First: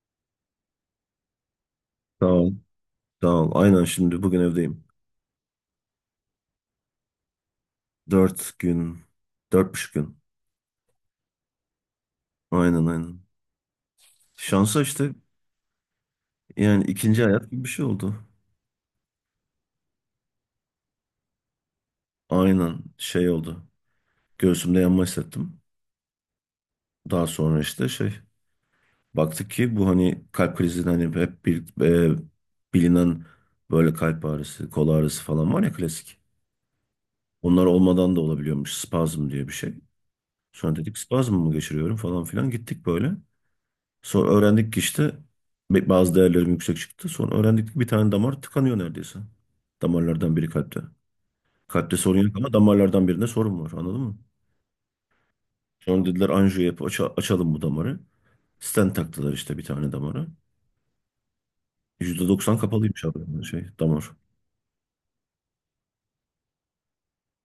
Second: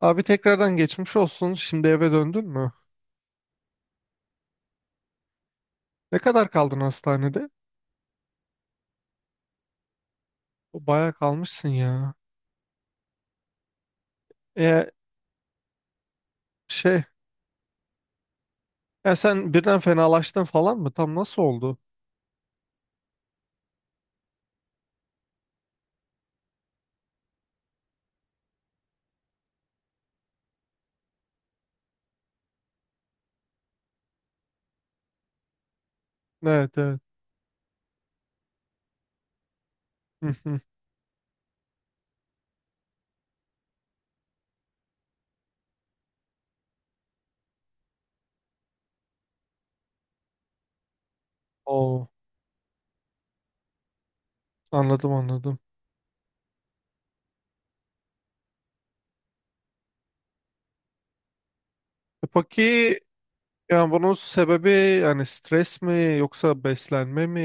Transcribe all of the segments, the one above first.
Abi tekrardan geçmiş olsun. Şimdi eve döndün Tamam. mü? Tamam. Aynen, şimdi bugün evdeyim. Ne kadar kaldın hastanede? Dört gün. Dört buçuk gün. O bayağı kalmışsın ya. Aynen aynen. Şansa E işte, yani şey, ikinci hayat gibi bir şey oldu. ya sen birden fenalaştın falan mı? Tam nasıl oldu? Aynen, şey oldu. Göğsümde yanma hissettim. Daha sonra işte şey, baktık ki bu hani kalp krizinin hani hep bir, e, bilinen böyle kalp ağrısı, kol ağrısı falan var ya, klasik. Evet, evet. Onlar olmadan da olabiliyormuş, spazm diye bir şey. Hı hı. Sonra dedik spazm mı geçiriyorum falan filan, gittik böyle. Sonra öğrendik ki işte bazı değerlerim yüksek çıktı. Sonra öğrendik ki bir tane damar tıkanıyor neredeyse. Damarlardan biri kalpte. Kalpte Oo, sorun yok ama damarlardan birinde sorun var, anladın mı? anladım, anladım. Sonra dediler anjiyo yap, açalım bu damarı. Stent taktılar işte bir tane damara. E Yüzde doksan peki kapalıymış abi, yani şey, yani damar. bunun Hmm. sebebi, yani stres mi yoksa beslenme mi?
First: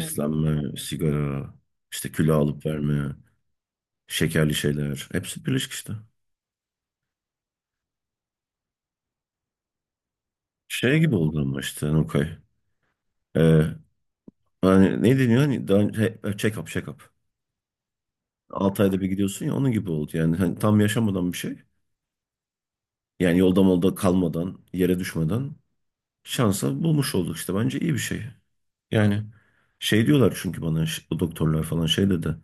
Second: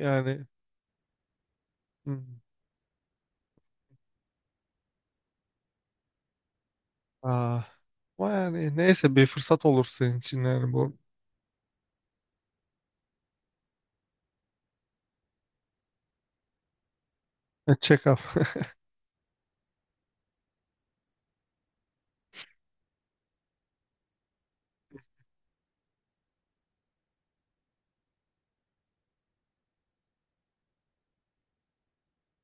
Yani, sigara, işte kilo hmm, alıp verme, şekerli şeyler. Hepsi birleşik işte. ah. Ama yani neyse, bir fırsat olur senin için yani bu Şey gibi oldu ama işte Nukay. Ee, hani ne deniyor? Hani daha, check up, check up. Check-up. 6 ayda bir gidiyorsun ya, onun gibi oldu. Yani hani tam yaşamadan bir şey. Yani yolda molda kalmadan, yere düşmeden şansa bulmuş olduk işte. Bence iyi bir şey. Yani şey diyorlar çünkü bana, o doktorlar falan şey dedi.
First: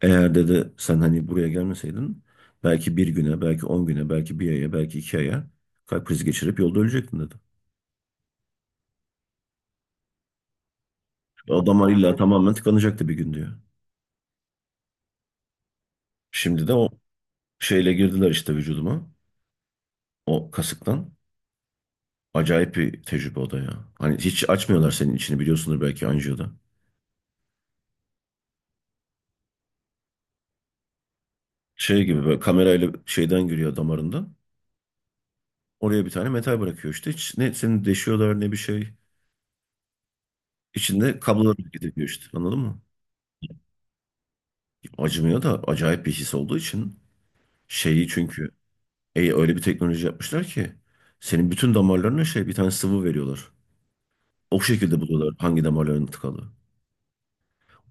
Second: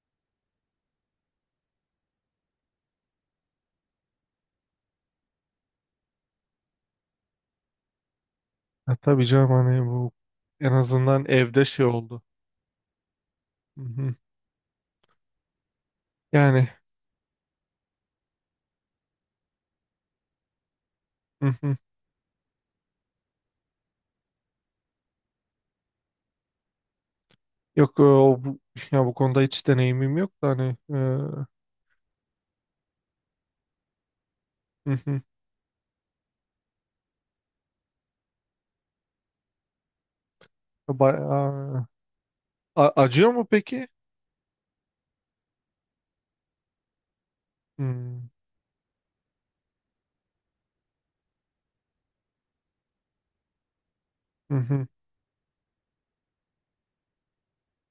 Eğer dedi sen hani buraya gelmeseydin belki bir güne, belki 10 güne, belki bir aya, belki iki aya kalp krizi geçirip yolda ölecektin dedi. Ya tabii canım, hani bu en azından evde şey Adamlar illa oldu. tamamen tıkanacaktı bir gün diyor. Hı hı. Şimdi Yani. de o şeyle girdiler işte vücuduma. O kasıktan. Hı hı. Acayip bir tecrübe o da ya. Hani hiç açmıyorlar senin içini, biliyorsundur belki anjiyoda. Yok, ya bu konuda hiç deneyimim yok da hani hı Şey gibi, böyle kamerayla şeyden giriyor damarında. hı. Oraya bir tane metal bırakıyor işte. Hiç ne seni deşiyorlar ne bir şey. İçinde kablolar Bayağı- gidiyor işte, anladın mı? Acıyor mu peki? Acımıyor da acayip bir his olduğu için şeyi, Hmm. çünkü öyle bir teknoloji yapmışlar ki senin bütün damarlarına şey, bir tane sıvı veriyorlar. Hı O hı. şekilde buluyorlar hangi damarların tıkalı.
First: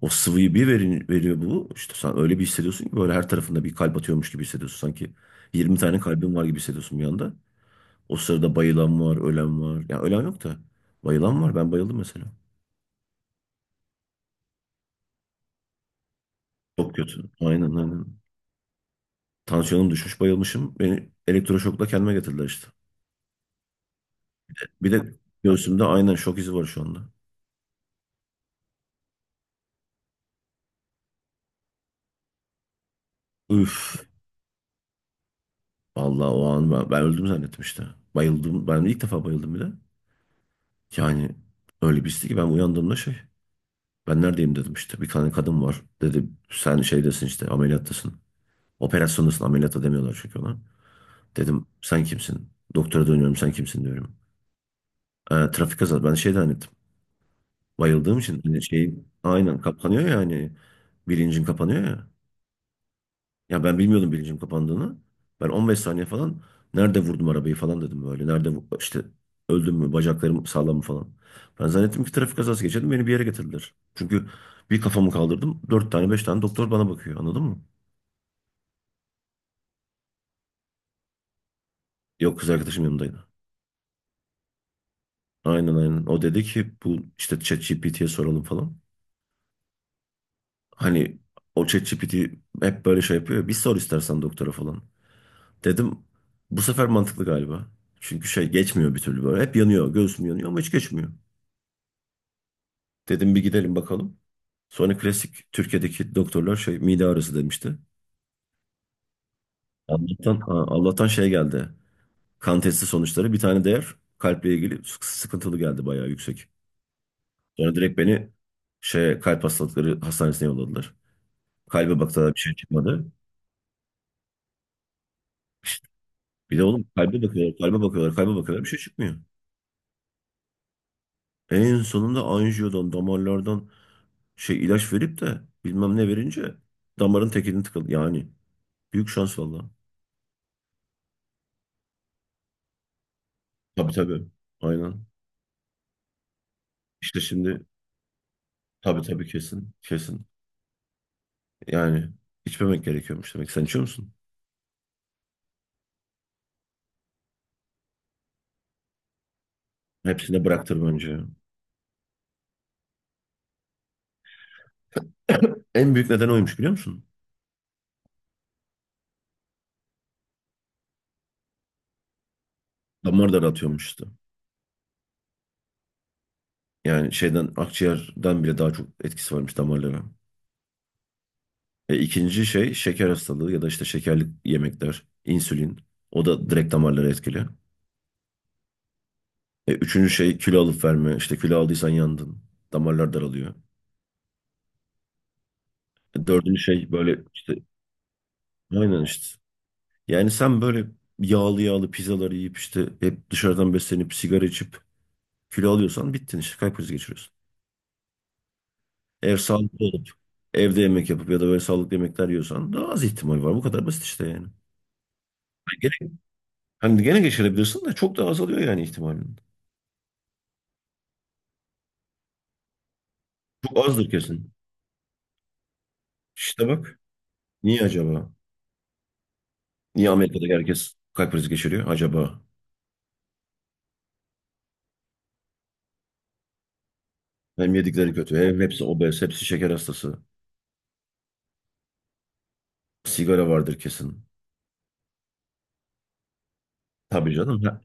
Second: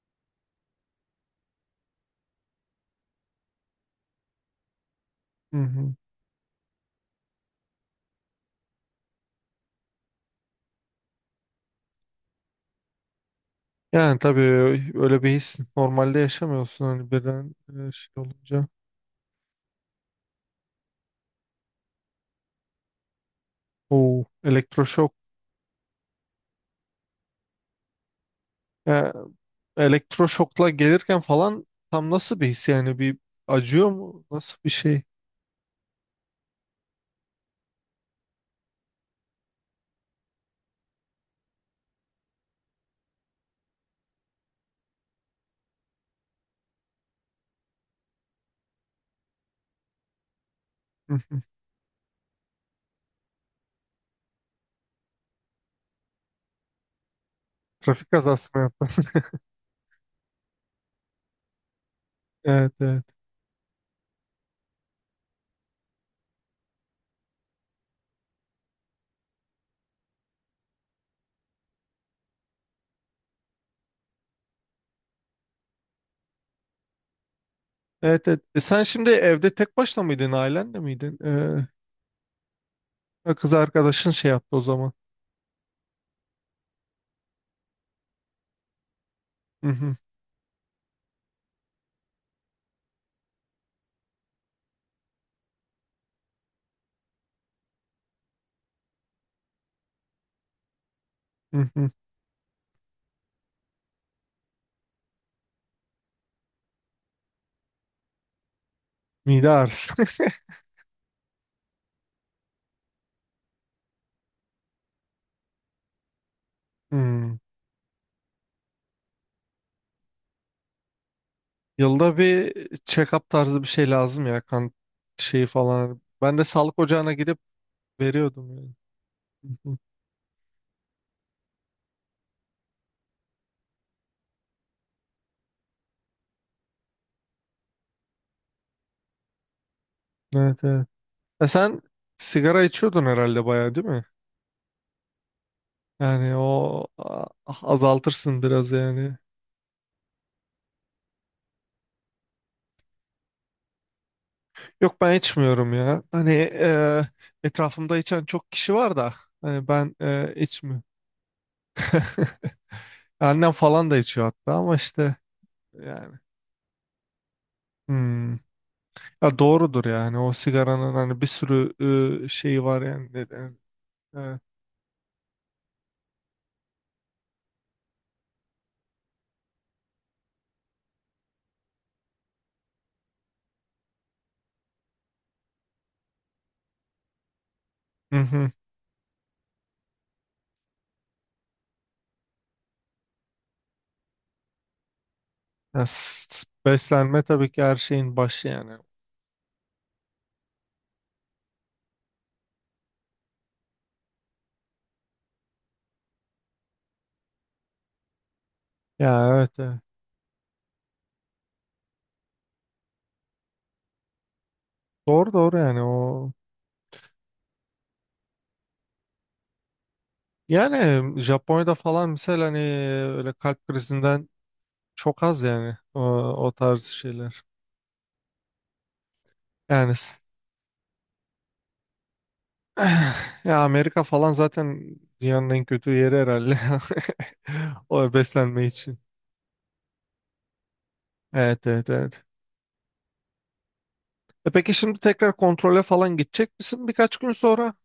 O sıvıyı bir verin, veriyor bu. İşte sen öyle bir hissediyorsun ki, böyle her tarafında bir kalp atıyormuş gibi hissediyorsun. Sanki Hı 20 hı. tane kalbin var gibi hissediyorsun bir anda. O sırada bayılan var, ölen var. Ya ölen yok da bayılan var. Ben bayıldım mesela. Yani tabii öyle bir his normalde yaşamıyorsun Çok hani kötü. birden, Aynen aynen. şey olunca. Tansiyonum düşmüş, bayılmışım. Beni elektroşokla kendime getirdiler işte. O Bir elektroşok. de göğsümde aynen şok izi var şu anda. Ya, elektroşokla gelirken falan tam nasıl bir his, yani bir, acıyor Üf. mu? Nasıl bir şey? Vallahi o an ben öldüm zannettim işte. Bayıldım. Ben ilk defa bayıldım bir de. Yani öyle bir histi ki ben uyandığımda şey. Ben neredeyim dedim işte. Bir tane kadın var. Dedi sen şeydesin işte, ameliyattasın. Operasyondasın, ameliyatta demiyorlar çünkü ona. Hı hı. Dedim sen kimsin? Doktora dönüyorum, sen kimsin diyorum. Trafik kazası. Ben şey zannettim. Trafik Bayıldığım için kazası mı hani şey, yaptın? aynen kapanıyor ya hani, bilincin kapanıyor ya. Evet, evet. Ya ben bilmiyordum bilincim kapandığını. Ben 15 saniye falan nerede vurdum arabayı falan dedim böyle. İşte öldüm mü, bacaklarım sağlam mı falan. Ben zannettim ki trafik kazası geçirdim, beni bir yere getirdiler. Çünkü bir kafamı kaldırdım, dört tane beş tane doktor bana bakıyor, anladın mı? Evet, evet. Sen şimdi evde tek başına mıydın, ailenle miydin? Yok, kız arkadaşım yanındaydı. Ha, kız arkadaşın şey yaptı o zaman. Aynen aynen, o dedi ki bu işte ChatGPT'ye soralım falan. Hı hı, Hani o ChatGPT hep böyle şey yapıyor ya, bir sor istersen doktora falan. Dedim bu sefer mantıklı galiba. Çünkü şey geçmiyor bir türlü böyle. Hep yanıyor. Göğsüm yanıyor ama hiç geçmiyor. hı hı. Dedim bir gidelim bakalım. Sonra klasik Türkiye'deki doktorlar şey mide ağrısı demişti. Mide ağrısı. Allah'tan, ha, Allah'tan şey geldi. Kan testi sonuçları bir tane değer kalple ilgili sıkıntılı geldi, bayağı yüksek. Hmm. Sonra direkt beni şey kalp hastalıkları hastanesine yolladılar. Kalbe Yılda baktılar, bir bir şey çıkmadı. check-up tarzı bir şey lazım ya, kan şeyi İşte falan. Ben de bir de sağlık oğlum ocağına kalbe gidip bakıyorlar, kalbe bakıyorlar, kalbe veriyordum bakıyorlar, bir yani. şey çıkmıyor. Hı hı. En sonunda anjiyodan, damarlardan şey ilaç verip de bilmem ne verince damarın tekini tıkadı. Yani büyük şans valla. Evet, evet. Sen sigara içiyordun herhalde, bayağı, değil Tabii mi? tabii. Aynen. Yani o İşte şimdi azaltırsın biraz tabii yani. tabii, kesin kesin. Yani içmemek gerekiyormuş demek. Sen içiyor musun? Yok, ben içmiyorum ya. Hani, etrafımda içen çok kişi var da hani ben Hepsini bıraktır içmiyorum. bence. Annem falan da içiyor hatta, ama işte En büyük yani. neden oymuş, biliyor musun? Hmm. Ya doğrudur yani, o sigaranın hani bir sürü şeyi var yani, Damar neden. daraltıyormuş işte. Evet. Yani şeyden, akciğerden bile daha çok etkisi varmış damarlara. İkinci şey şeker hastalığı ya da işte şekerli yemekler, insülin. O da direkt damarları etkili. Hı hı. Üçüncü şey kilo alıp verme. İşte kilo aldıysan yandın. Damarlar daralıyor. Ya, Dördüncü şey böyle beslenme tabii işte, ki her şeyin başı yani. aynen işte. Yani sen böyle yağlı yağlı pizzalar yiyip işte hep dışarıdan beslenip sigara içip kilo alıyorsan bittin işte, kalp krizi geçiriyorsun. Ya Eğer evet, evet. sağlıklı olup evde yemek yapıp ya da böyle sağlıklı yemekler yiyorsan daha az ihtimal var. Bu kadar basit işte yani. Doğru, doğru Hani yani, gene, o hani gene geçirebilirsin de çok daha azalıyor yani ihtimalin. yani Japonya'da falan mesela hani öyle kalp Çok azdır krizinden kesin. çok az yani, o İşte tarz bak, şeyler. niye acaba? Yani Niye Amerika'da herkes kalp krizi geçiriyor acaba? ya Amerika falan zaten dünyanın en kötü yeri herhalde, Hem yedikleri o kötü, hem beslenme hepsi için. obez, hepsi şeker hastası. Evet, evet, evet. Sigara vardır kesin. Peki şimdi tekrar kontrole falan gidecek misin birkaç gün Tabii sonra? canım.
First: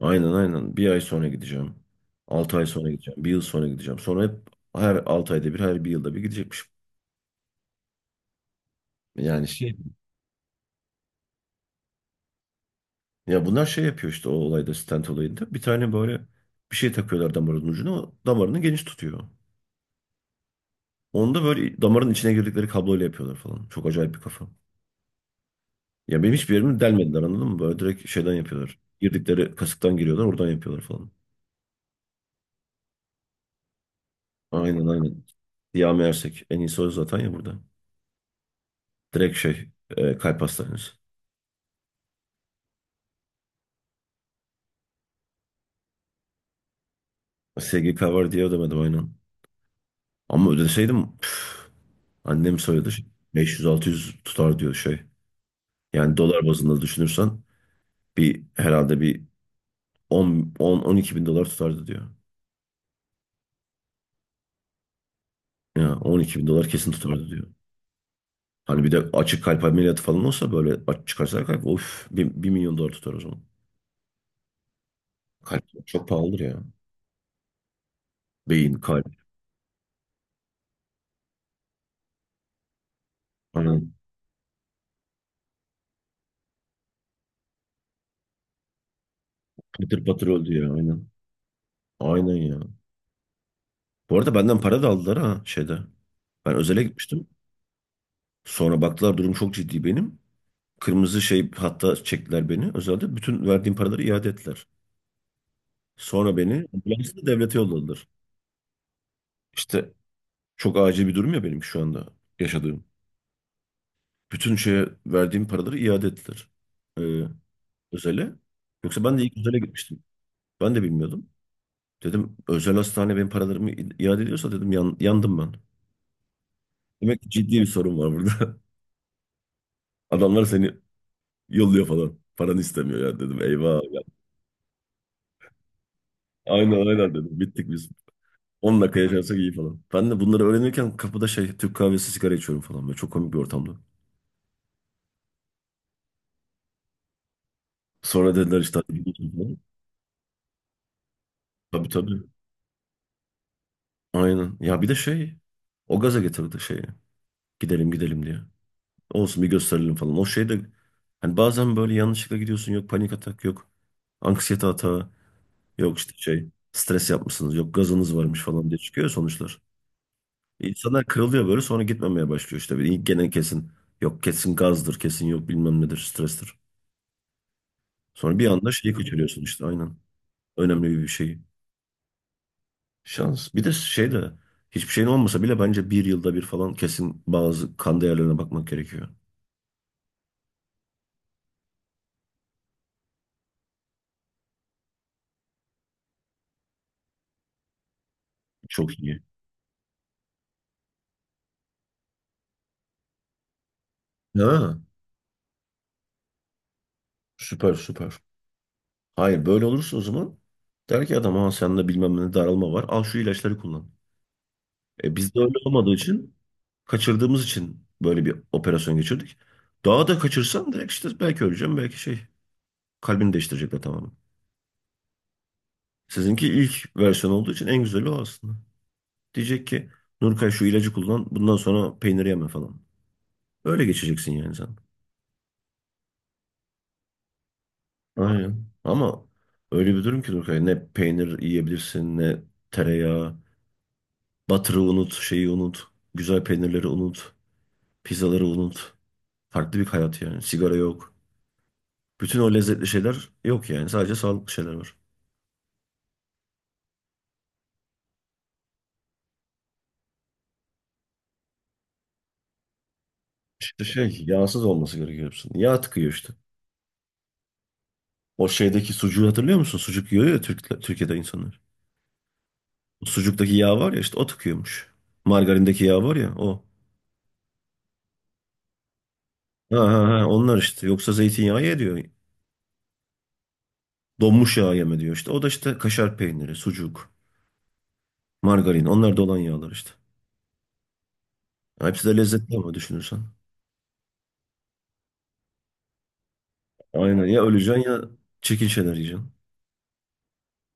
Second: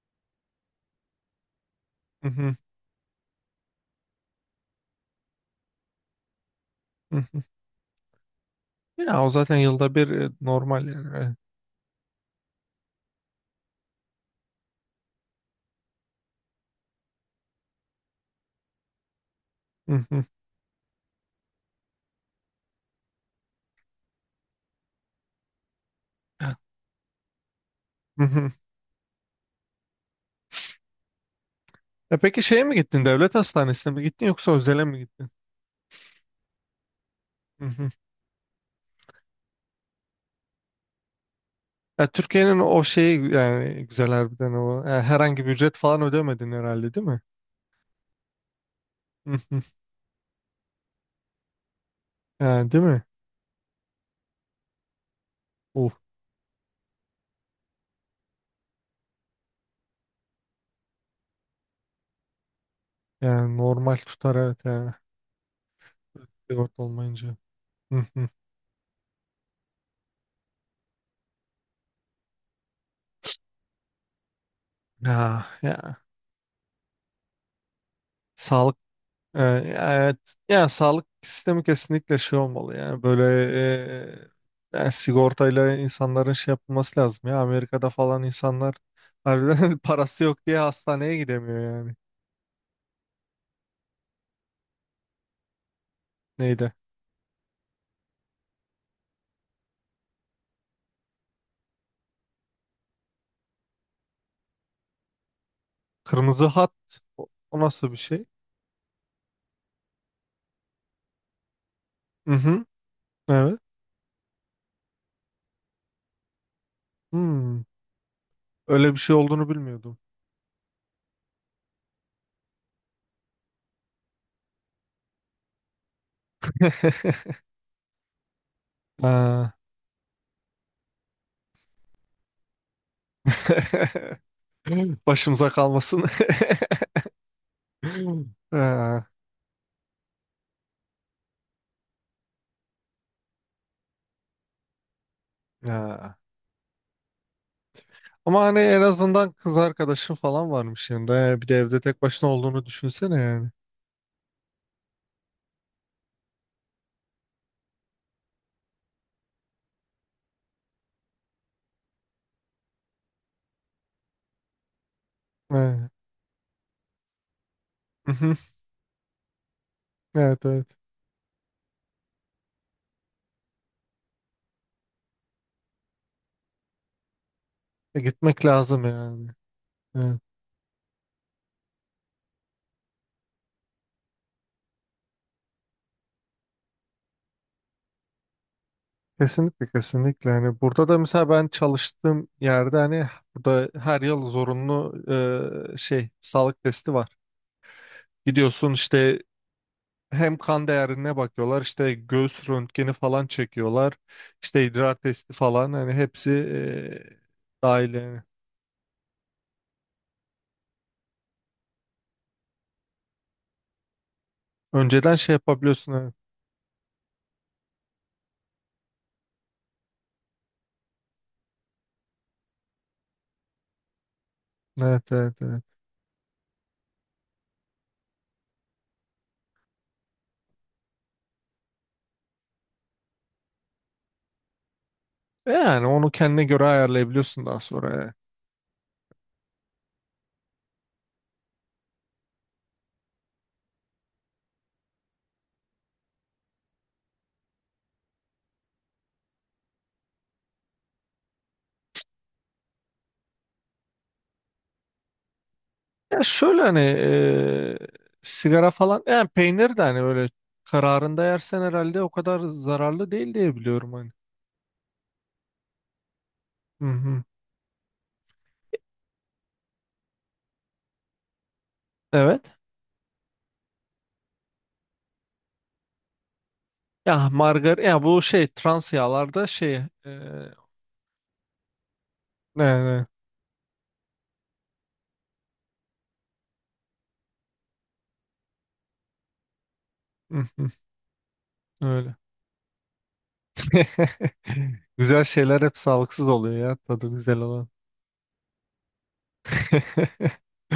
Aynen aynen. Bir ay sonra gideceğim. Hı hı, Altı ay sonra gideceğim. Bir yıl sonra gideceğim. Sonra hep her altı ayda bir, her bir yılda bir gidecekmişim. hı hı. Ya o Yani zaten şey, yılda bir, normal yani. Evet. ya bunlar şey yapıyor işte o olayda, stent olayında. Bir tane böyle bir şey takıyorlar damarın ucuna. O damarını geniş tutuyor. Hı hı, Onda böyle damarın içine girdikleri kabloyla yapıyorlar falan. Çok acayip bir kafa. Ya benim hiçbir yerimi delmediler, anladın mı? Böyle direkt hı şeyden hı. yapıyorlar. Girdikleri kasıktan giriyorlar, oradan yapıyorlar falan. Peki şeye mi gittin? Devlet hastanesine mi gittin yoksa özele Aynen mi aynen. gittin? Siyah Ersek. En iyisi o zaten ya burada. Hı hı. Direkt şey, kalp hastanesi. Ya Türkiye'nin o şeyi yani, güzel harbiden o. Herhangi bir ücret falan ödemedin herhalde, değil mi? SG cover diye ödemedim, aynen. Hı hı. Ama ödeseydim püf, annem Yani, değil söyledi. mi? 500-600 tutar diyor şey. Of. Yani dolar bazında düşünürsen bir, herhalde bir 10, 10 12 bin dolar tutardı diyor. Yani normal tutar, evet yani. Ya 12 bin dolar Sigorta kesin tutardı olmayınca. diyor. Hı hı. Hani bir de açık kalp ameliyatı falan olsa, böyle aç çıkarsa kalp, of, bir milyon dolar tutar o zaman. Ya, Kalp ya. çok pahalıdır ya. Beyin, Sağlık. kalp. Ee, Evet, yani sağlık sistemi kesinlikle şey olmalı yani böyle, Aynen. Yani sigortayla insanların şey yapılması lazım ya, Amerika'da falan insanlar harbiden Patır parası patır yok öldü diye ya, aynen. hastaneye gidemiyor yani. Aynen ya. Bu arada benden para da aldılar ha, şeyde. Ben Neydi, özele gitmiştim. Sonra baktılar durum çok ciddi benim. Kırmızı şey hatta çektiler beni özelde. Bütün verdiğim paraları iade ettiler. Sonra kırmızı beni hat, ambulansla o, devlete o nasıl bir yolladılar. şey? İşte çok acil bir durum ya benim şu anda Hı hı, yaşadığım. evet. Bütün şeye verdiğim paraları iade ettiler. Ee, Hmm, özele. öyle bir Yoksa şey ben de ilk olduğunu özele bilmiyordum. gitmiştim. Ben de bilmiyordum. Dedim özel hastane benim paralarımı iade ediyorsa dedim, yandım ben. Demek ki ciddi bir sorun var burada. Ha. Adamlar seni yolluyor falan. Paranı istemiyor ya dedim. Eyvah. Ya. Başımıza kalmasın. Aynen aynen dedim. Bittik biz. 10 dakika Ha, yaşarsak iyi falan. Ben de bunları öğrenirken kapıda şey Türk kahvesi, sigara içiyorum falan. Böyle çok komik bir ortamda. ha. Sonra Ama hani dediler işte en hadi gidelim azından falan. kız arkadaşın falan varmış yanında. Bir de evde Tabii tek tabii. başına olduğunu düşünsene yani. Aynen. Ya bir de şey, o gaza getirdi şeyi. Gidelim gidelim diye. Olsun bir gösterelim falan. O şey de hani bazen böyle yanlışlıkla gidiyorsun. Yok panik atak yok. Anksiyete atağı Evet. yok işte şey stres yapmışsınız yok gazınız Mhm. varmış falan diye çıkıyor sonuçlar. Evet, evet. İnsanlar kırılıyor böyle, sonra gitmemeye başlıyor işte. Gene kesin yok, kesin gazdır, kesin yok bilmem nedir, strestir. Sonra Gitmek bir anda lazım şeyi yani. kaçırıyorsun işte, aynen. Evet. Önemli bir şey. Şans. Bir de şey de hiçbir şeyin olmasa bile bence bir yılda bir falan kesin bazı kan değerlerine bakmak gerekiyor. Kesinlikle, kesinlikle. Hani burada da mesela ben çalıştığım yerde hani, burada her yıl zorunlu şey sağlık testi var. Gidiyorsun Çok iyi. işte, hem kan değerine bakıyorlar, işte göğüs röntgeni falan çekiyorlar. İşte Ha, idrar testi falan, hani hepsi süper dahil süper. yani. Hayır böyle olursa o zaman der ki adam ha sende bilmem ne daralma var al şu ilaçları kullan. Önceden şey Bizde öyle yapabiliyorsun. olmadığı Evet. için kaçırdığımız için böyle bir operasyon geçirdik. Daha da kaçırsam direkt işte belki öleceğim belki şey kalbini değiştirecekler tamamen. Evet, evet, evet. Sizinki ilk versiyon olduğu için en güzeli o aslında. Diyecek ki Nurkay şu ilacı kullan bundan sonra, peynir yeme falan. Öyle geçeceksin yani sen. Yani onu kendine göre ayarlayabiliyorsun daha sonra. Yani. Aynen. Ama öyle bir durum ki Nurkay ne peynir yiyebilirsin ne tereyağı. Butter'ı unut, şeyi unut. Güzel peynirleri unut. Pizzaları unut. Farklı bir hayat yani. Sigara yok. Bütün o lezzetli şeyler yok yani. Sadece sağlıklı şeyler var. Ya şöyle, hani sigara falan yani, peynir de hani böyle kararında yersen herhalde o kadar zararlı değil diye İşte biliyorum hani. şey yağsız olması gerekiyor hepsinin. Yağ tıkıyor işte. Hı hı. O şeydeki sucuğu hatırlıyor musun? Sucuk yiyor ya Türk, Türkiye'de insanlar. Evet. Sucuktaki yağ var ya işte o tıkıyormuş. Margarindeki yağ var ya o. Ya margarin ya bu şey, trans yağlarda şey, Ha ha ha onlar işte. Yoksa zeytinyağı ye diyor. ne ne. Donmuş yağ yeme diyor işte. O da işte kaşar peyniri, sucuk, margarin. Onlar da olan yağlar işte. Hı hı. Ya hepsi de Öyle. lezzetli ama düşünürsen. Güzel şeyler hep sağlıksız oluyor ya, tadı Aynen güzel ya, olan. öleceksin ya çirkin şeyler yiyeceksin.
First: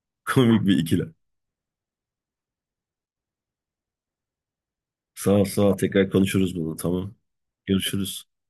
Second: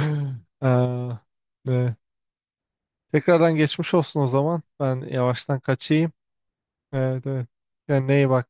Komik bir ikilem. Aa, evet. Tekrardan geçmiş olsun o zaman. Ben Sağ ol yavaştan sağ ol. Tekrar kaçayım. konuşuruz bunu, tamam. Evet, evet. Yani Görüşürüz. neye bak